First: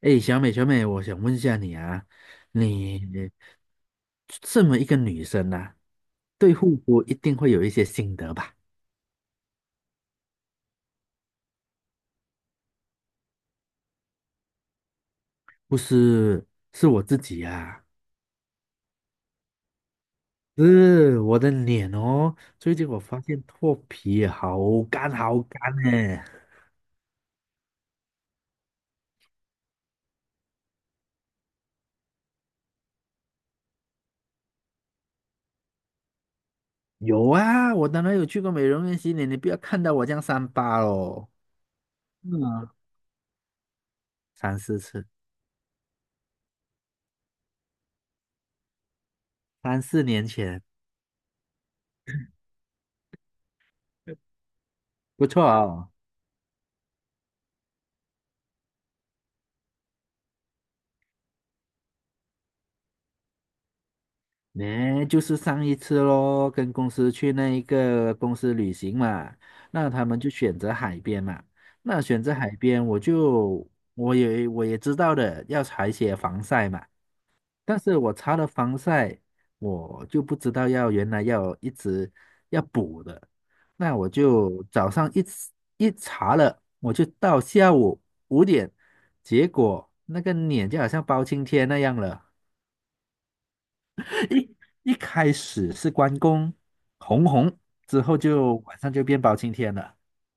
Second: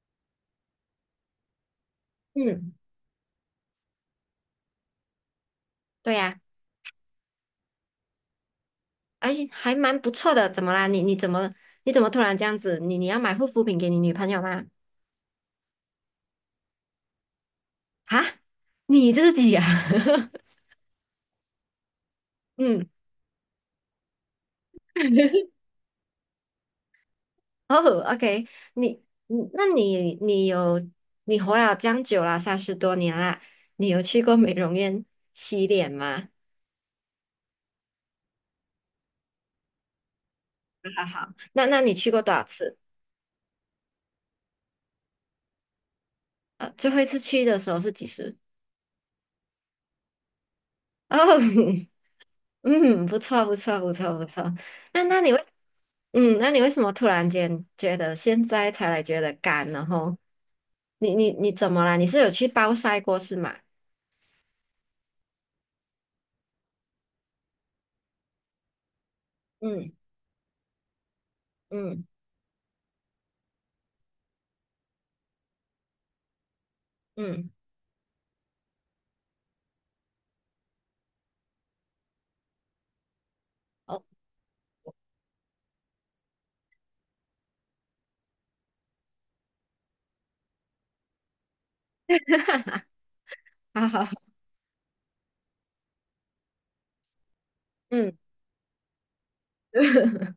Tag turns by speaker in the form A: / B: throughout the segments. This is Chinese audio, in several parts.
A: 哎，小美，小美，我想问一下你啊，
B: 嗯，
A: 你这么一个女生啊，
B: 对呀、
A: 对护肤一定会有一些心得吧？
B: 而且还蛮不错的。怎么啦？你怎么突然这样子？你要买护肤品给你女朋友吗？
A: 不是，是我自己啊，
B: 啊，你自己啊？
A: 是我的脸哦。最近
B: 嗯，
A: 我发现脱皮好干好干呢。
B: 哦，OK，你你那你你有你活了这样久了，三十多年啦，你有去过美容院洗脸吗？
A: 有啊，我当然有去过美容院洗脸，你不要看到我这样三八
B: 好好
A: 哦。
B: 好，那你去过多
A: 嗯
B: 少
A: 啊，
B: 次？
A: 三四次，
B: 最后一次去的时候是几时？
A: 三四年前，
B: 哦，嗯，不错，不错，不错，不错。那那
A: 不
B: 你
A: 错
B: 为，
A: 哦。
B: 那你为什么突然间觉得现在才来觉得干？然后你怎么啦？你是有去暴晒过是吗？
A: 呢，就是上一次咯，跟公司去那一个公司旅行嘛，那
B: 嗯
A: 他们就选择海边嘛。那
B: 嗯
A: 选择海边，我也知道的，要擦一些防晒嘛。
B: 嗯，
A: 但是我擦了防晒，我就不知道要原来要一直要补的。那
B: 哦，
A: 我就早上一查了，我就到下午5点，结果那个脸就好像包青天那样了。
B: 好好，好
A: 一一开始是关公红红，之后
B: 嗯，
A: 就晚上就变包青天了。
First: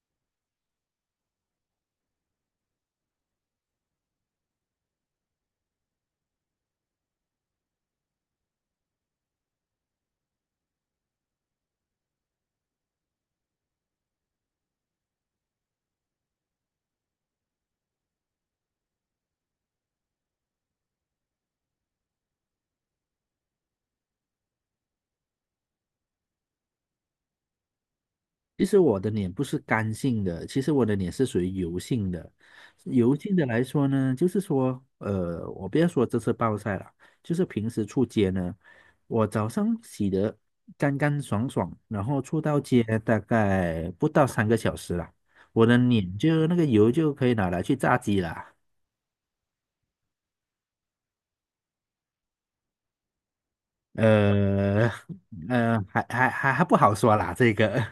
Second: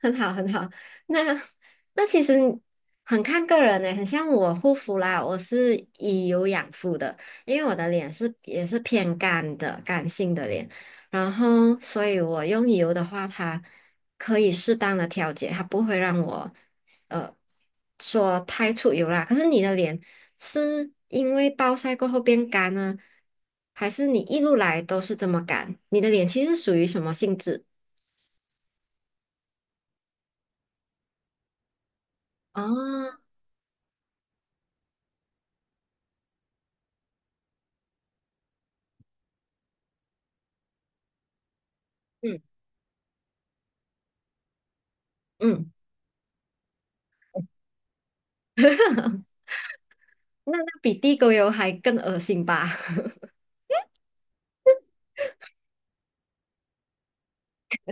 B: 很好，很好。那那其实很看个人呢，很像我护肤啦，我是以油养肤的，因为我的脸是也是偏干的，干性的脸，然后所以我用油的话，它可以适当的调节，它不会让我呃说太出油啦。可是你的脸是因为暴晒过后变干呢，还是你一路来都是这么干？你的脸其实属于什么性质？
A: 其实我的脸不是干性的，其实我的脸是属于油性的。油
B: 哦，
A: 性的来说呢，就是说，我不要说这次暴晒了，就是平时出街呢，我早上洗得干干爽爽，然后出
B: 嗯
A: 到街大概不到3个小时了，我
B: 嗯。
A: 的脸就那个油就可以拿来去炸鸡了。
B: 那比地沟油还更恶心吧？
A: 呃还不好说啦，这个，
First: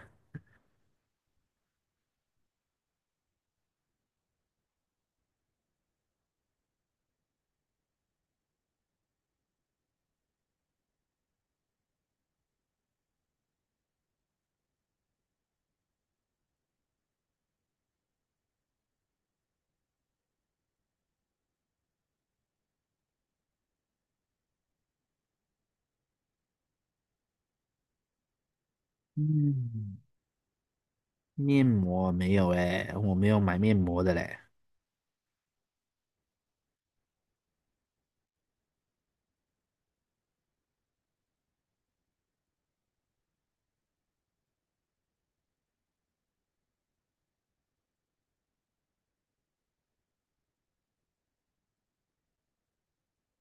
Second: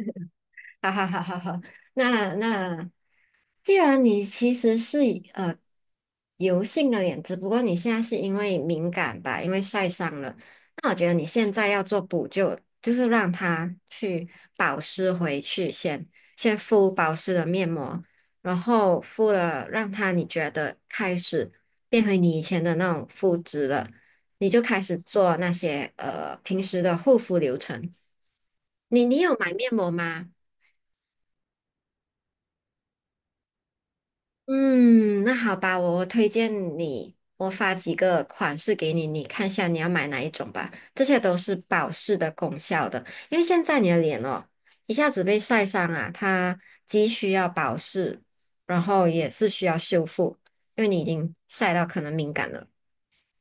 B: 哈哈哈哈哈。那那，既然你其实是以油性的脸，只不过你现在是因为敏感吧，因为晒伤了，那我觉得你现在要做补救，就是让它去保湿回去先，先敷保湿的面膜，然后敷了让它你觉得开始变回你以前的那种肤质了，你就开始做那些平时的护肤流程。你有买面膜
A: 嗯，
B: 吗？
A: 面膜没有诶，我没有买面膜的嘞。
B: 嗯，那好吧，我推荐你，我发几个款式给你，你看一下你要买哪一种吧。这些都是保湿的功效的，因为现在你的脸哦，一下子被晒伤啊，它既需要保湿，然后也是需要修复，因为你已经晒到可能敏感了。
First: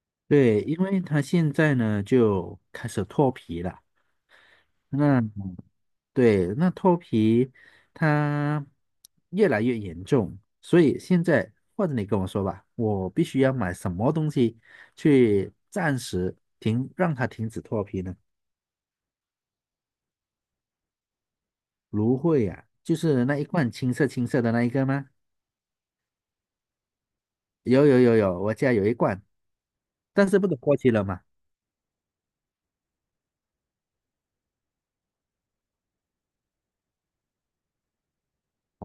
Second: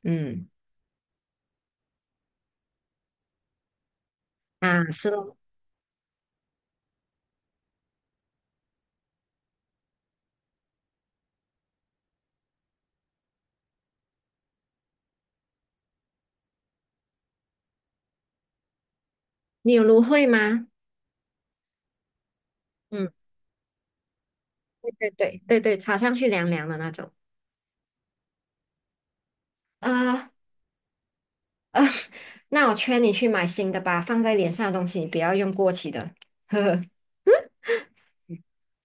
B: 嗯，
A: 对，因为它现在呢就开始脱皮了，
B: 啊，是
A: 那
B: 咯，
A: 对，那脱皮它越来越严重，所以现在或者你跟我说吧，我必须要买什么东西去暂时停，让它停止脱皮呢？
B: 你有芦荟吗？
A: 芦荟啊，就
B: 嗯，
A: 是那一罐青色青色的那一个
B: 对
A: 吗？
B: 对对对对，擦上去凉凉的那种。
A: 有有有有，我家有一罐，但
B: 呃
A: 是不能过期了嘛？
B: 呃，那我劝你去买新的吧，放在脸上的东西你不要用过期的。呵呵。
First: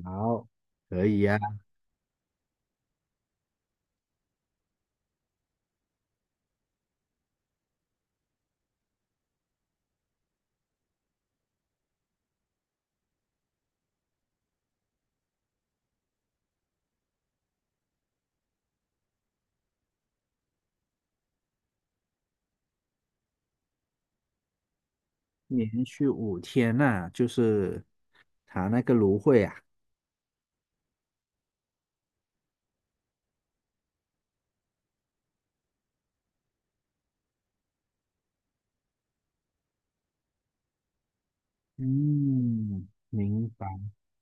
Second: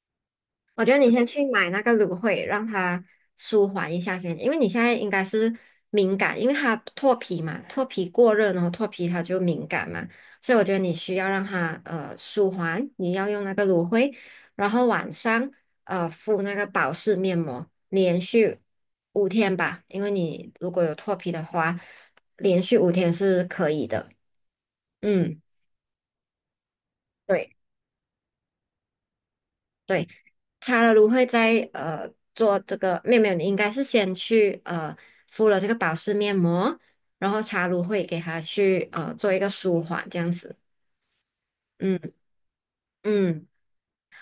A: 好，
B: 我觉得
A: 可
B: 你
A: 以
B: 先
A: 呀、
B: 去买那个芦荟，让它舒缓一下先，因为你现在应该是敏感，因为它脱皮嘛，脱皮过热，然后脱皮它就敏感嘛，所以我觉得你需要让它舒缓，你要用那个芦荟，然后晚上敷那个保湿面膜，连续五天吧，因为你如果有脱皮的话，连续五天是可以的，嗯。
A: 连续5天呐、就
B: 对。
A: 是它那个芦荟啊。
B: 对，擦了芦荟在做这个，没有没有，你应该是先去敷了这个保湿面膜，然后擦芦荟给它去做一个舒缓这样子，嗯
A: 嗯，
B: 嗯，
A: 明白。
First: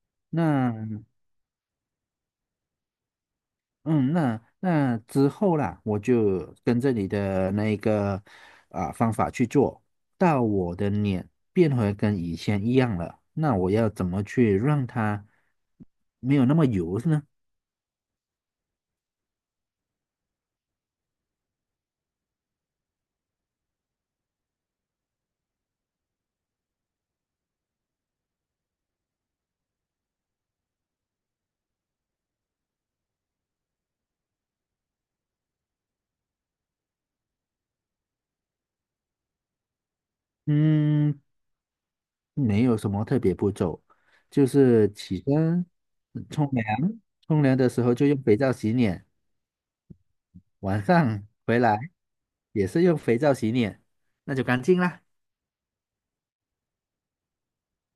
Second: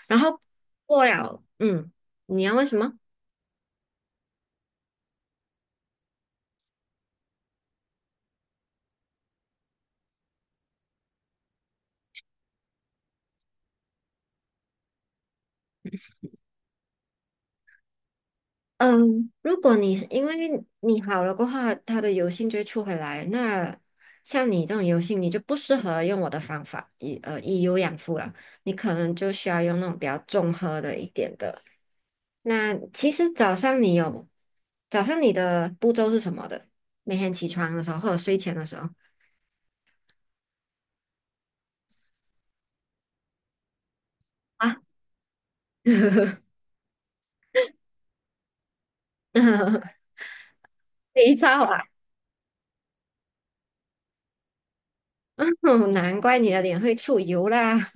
B: 然后
A: 那
B: 过了，嗯，你要问什么？
A: 嗯，那那之后啦，我就跟着你的那个啊、方法去做，到我的脸变回跟以前一样了。那我要怎么去让它没有那么油呢？
B: 嗯，如果你因为你好了过后，它的油性就会出回来。那像你这种油性，你就不适合用我的方法，以以油养肤了。你可能就需要用那种比较综合的一点的。那其实早上你的步骤是什么的？每天起床的时候或者睡前的时候
A: 嗯，没有什么特别步骤，就
B: 啊，
A: 是起身、冲凉，冲凉的时候就用肥皂洗脸，晚上
B: 肥
A: 回
B: 皂
A: 来
B: 啊，
A: 也是用肥皂洗脸，那就干净啦。
B: 难怪你的脸会出油啦。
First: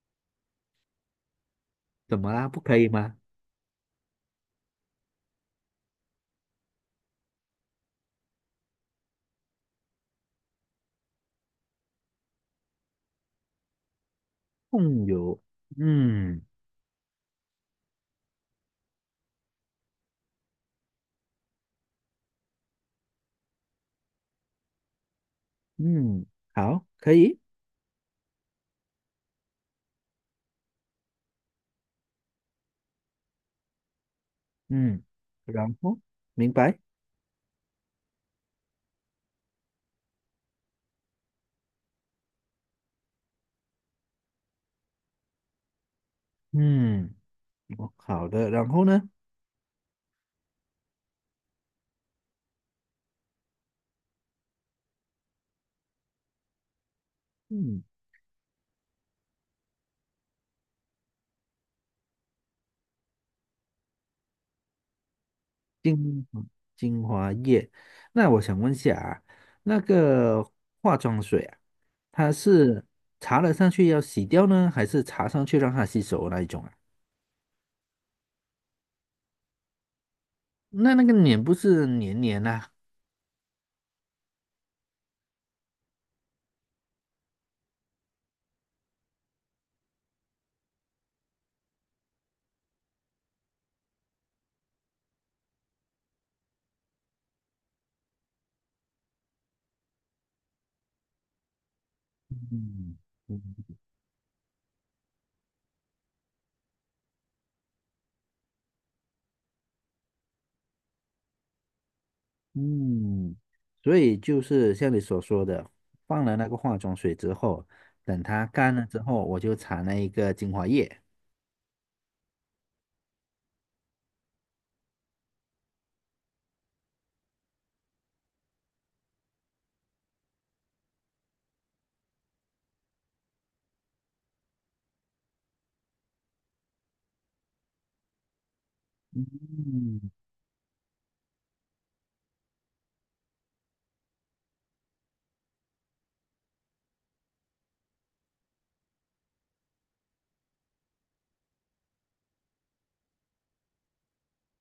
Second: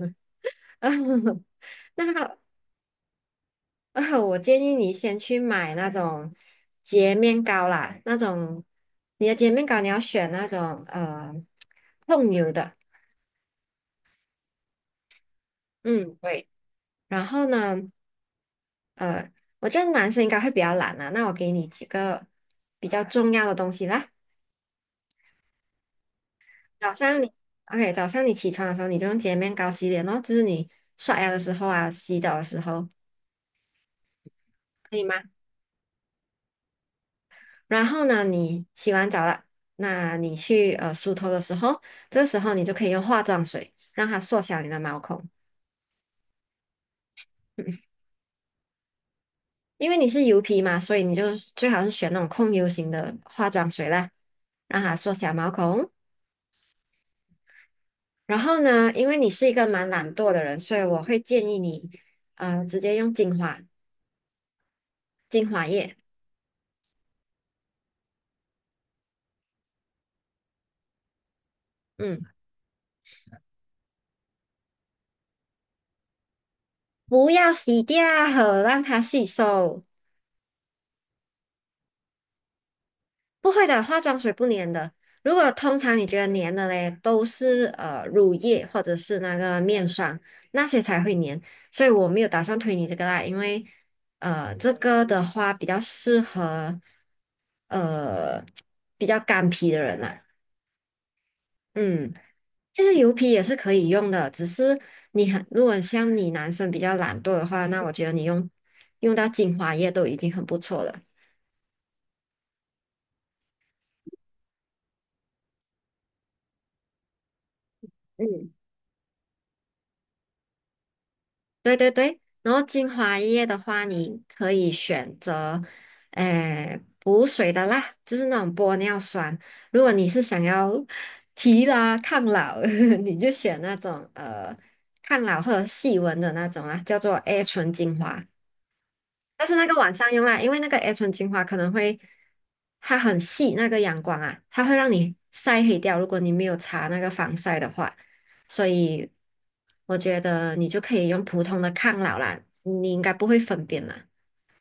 A: 怎么
B: 那
A: 啦？不可以吗？
B: 我建议你先去买那种洁面膏啦，你的洁面膏你要选那种控油的，
A: 控油，
B: 嗯
A: 嗯
B: 对。然后呢，呃，我觉得男生应该会比较懒啊，那我给你几个比较重要的东西啦。
A: 嗯，好，
B: 早
A: 可
B: 上你
A: 以，
B: OK，早上你起床的时候你就用洁面膏洗脸咯，就是你刷牙的时候啊，洗澡的时候，可
A: 嗯，
B: 以吗？
A: 然后明白，
B: 然后呢，你洗完澡了，那你去梳头的时候，这时候你就可以用化妆水让它缩小你的毛孔。
A: 嗯，哦
B: 嗯
A: 好的，然后呢？
B: 因为你是油皮嘛，所以你就最好是选那种控油型的化妆水啦，让它缩小毛孔。
A: 嗯，
B: 然后呢，因为你是一个蛮懒惰的人，所以我会建议你，直接用精华液，
A: 精精华液，那我想问一下啊，那个化妆水啊。
B: 嗯，
A: 它是擦了上去要洗掉呢，还是擦上去让它吸收那一种啊？
B: 不要洗掉，让它吸收。
A: 那个脸不是黏黏呐、
B: 不会的，化妆水不粘的。如果通常你觉得粘的嘞，都是乳液或者是那个面霜那些才会粘，所以我没有打算推你这个啦，因为这个的话比较适合呃比较干皮的人啦。嗯，其实
A: 嗯
B: 油皮也是可
A: 嗯
B: 以用的，只是你很如果像你男生比较懒惰的话，那我觉得你用到精华液都已经很不错了。
A: 嗯，所以就是像你所说的，放了那个化妆水之后，等它
B: 嗯。
A: 干了之后，我就擦那一个精华液。
B: 对对对，然后精华液的话，你可以选择，诶、补水的啦，就是那种玻尿酸。如果你是想要 提拉抗老，你就选那种抗老或者细纹的那种啦，叫做 A 醇精华。但是那个晚
A: 嗯，
B: 上用啦，因为那个 A 醇精华可能会，它很细，那个阳光啊，它会让你晒黑掉。如果你没有擦那个防晒的话，所以我觉得你就可以用普通的抗老啦，你应该不会分辨啦。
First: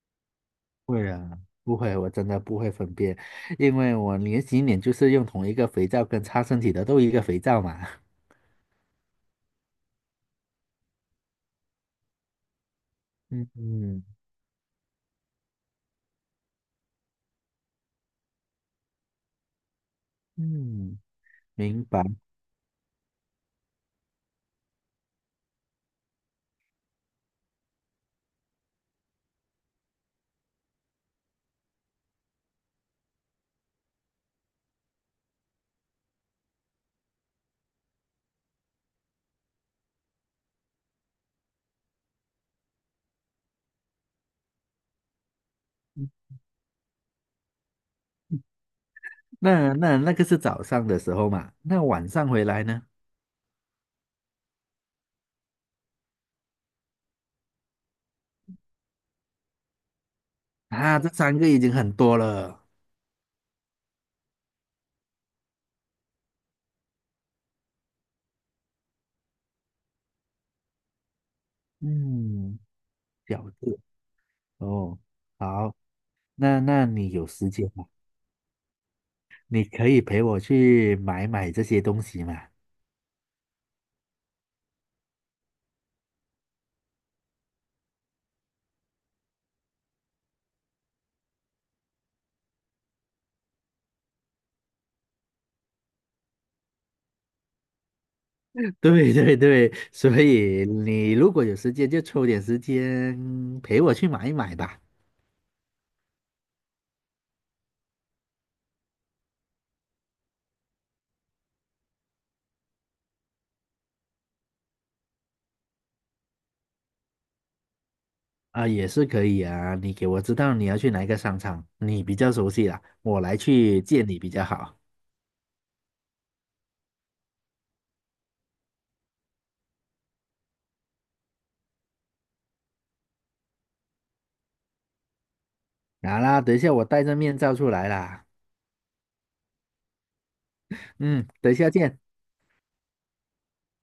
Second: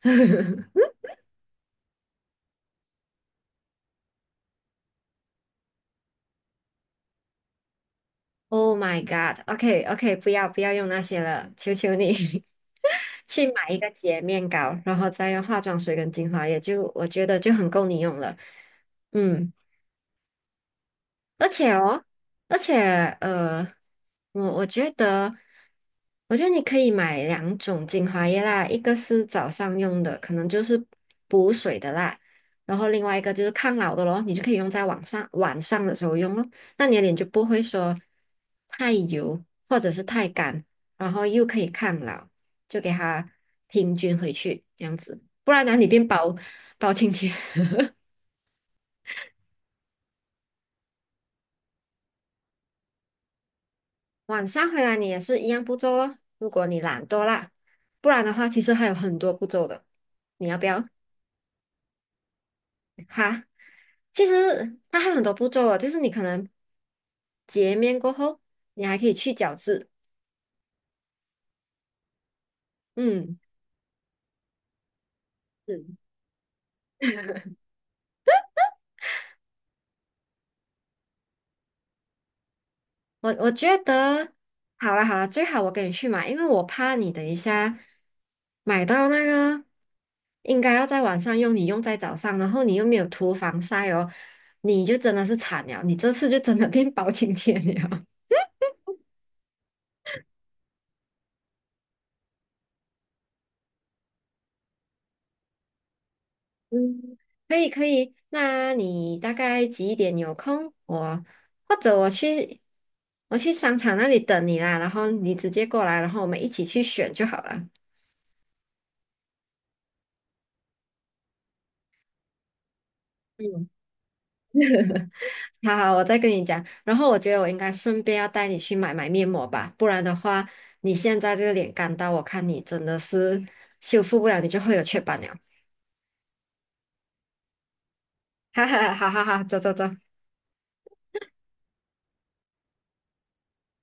A: 不会啊，不会，我真的不会分辨，因为我连洗脸就是用同一个肥皂跟擦身体的都一个肥皂嘛。
B: Oh my god！OK OK，OK，不要用那些了，求求你 去
A: 嗯
B: 买一个
A: 嗯
B: 洁面膏，然后再用化妆水跟精华液，就我觉得就很够你用了。嗯。
A: 嗯，
B: 而且
A: 明白。
B: 哦，而且呃，我觉得，我觉得你可以买两种精华液啦，一个是早上用的，可能就是补水的啦，然后另外一个就是抗老的咯，你就可以用在晚上的时候用咯，那你的脸就不会说太油或者是太干，然后又可以抗老，就给它平均回去这样子，不然哪里变包青天。
A: 那个是早上的时候嘛，那晚上回来呢？
B: 晚上回来你也是一样步骤咯，如果你懒惰啦，不然的话其实还有很多步骤的，你要不要？
A: 啊，这三个已经很多了。
B: 哈，其实它还有很多步骤哦，就是你可能洁面过后，你还可以去角质。
A: 嗯，
B: 嗯
A: 饺子哦，好，
B: 是。
A: 那你有时间吗？你可以陪我去买买这些东西嘛？
B: 我觉得好了好了，最好我跟你去买，因为我怕你等一下买到那个应该要在晚上用，你用在早上，然后你又没有涂防晒哦，你就真的是惨了，你这次就真的变 包青天了。
A: 对对对，所以你如果有时间，就抽点时间陪我去买一买吧。
B: 嗯，可以可以，那你大概几点有空？或者我去商场那里等你啦，然后你直接过来，然后我们一起去选就好了。
A: 啊，也是可以啊，你给我知道你要去哪一个商场，你比较熟悉啦，我来
B: 嗯，
A: 去见你比较好。
B: 好好，我再跟你讲。然后我觉得我应该顺便要带你去买买面膜吧，不然的话，你现在这个脸干到，我看你真的是修复不了，你就会有雀斑了。
A: 好啦，等一下我戴着面罩出来啦。
B: 哈哈，好好好，走走走。
A: 嗯，等一下见。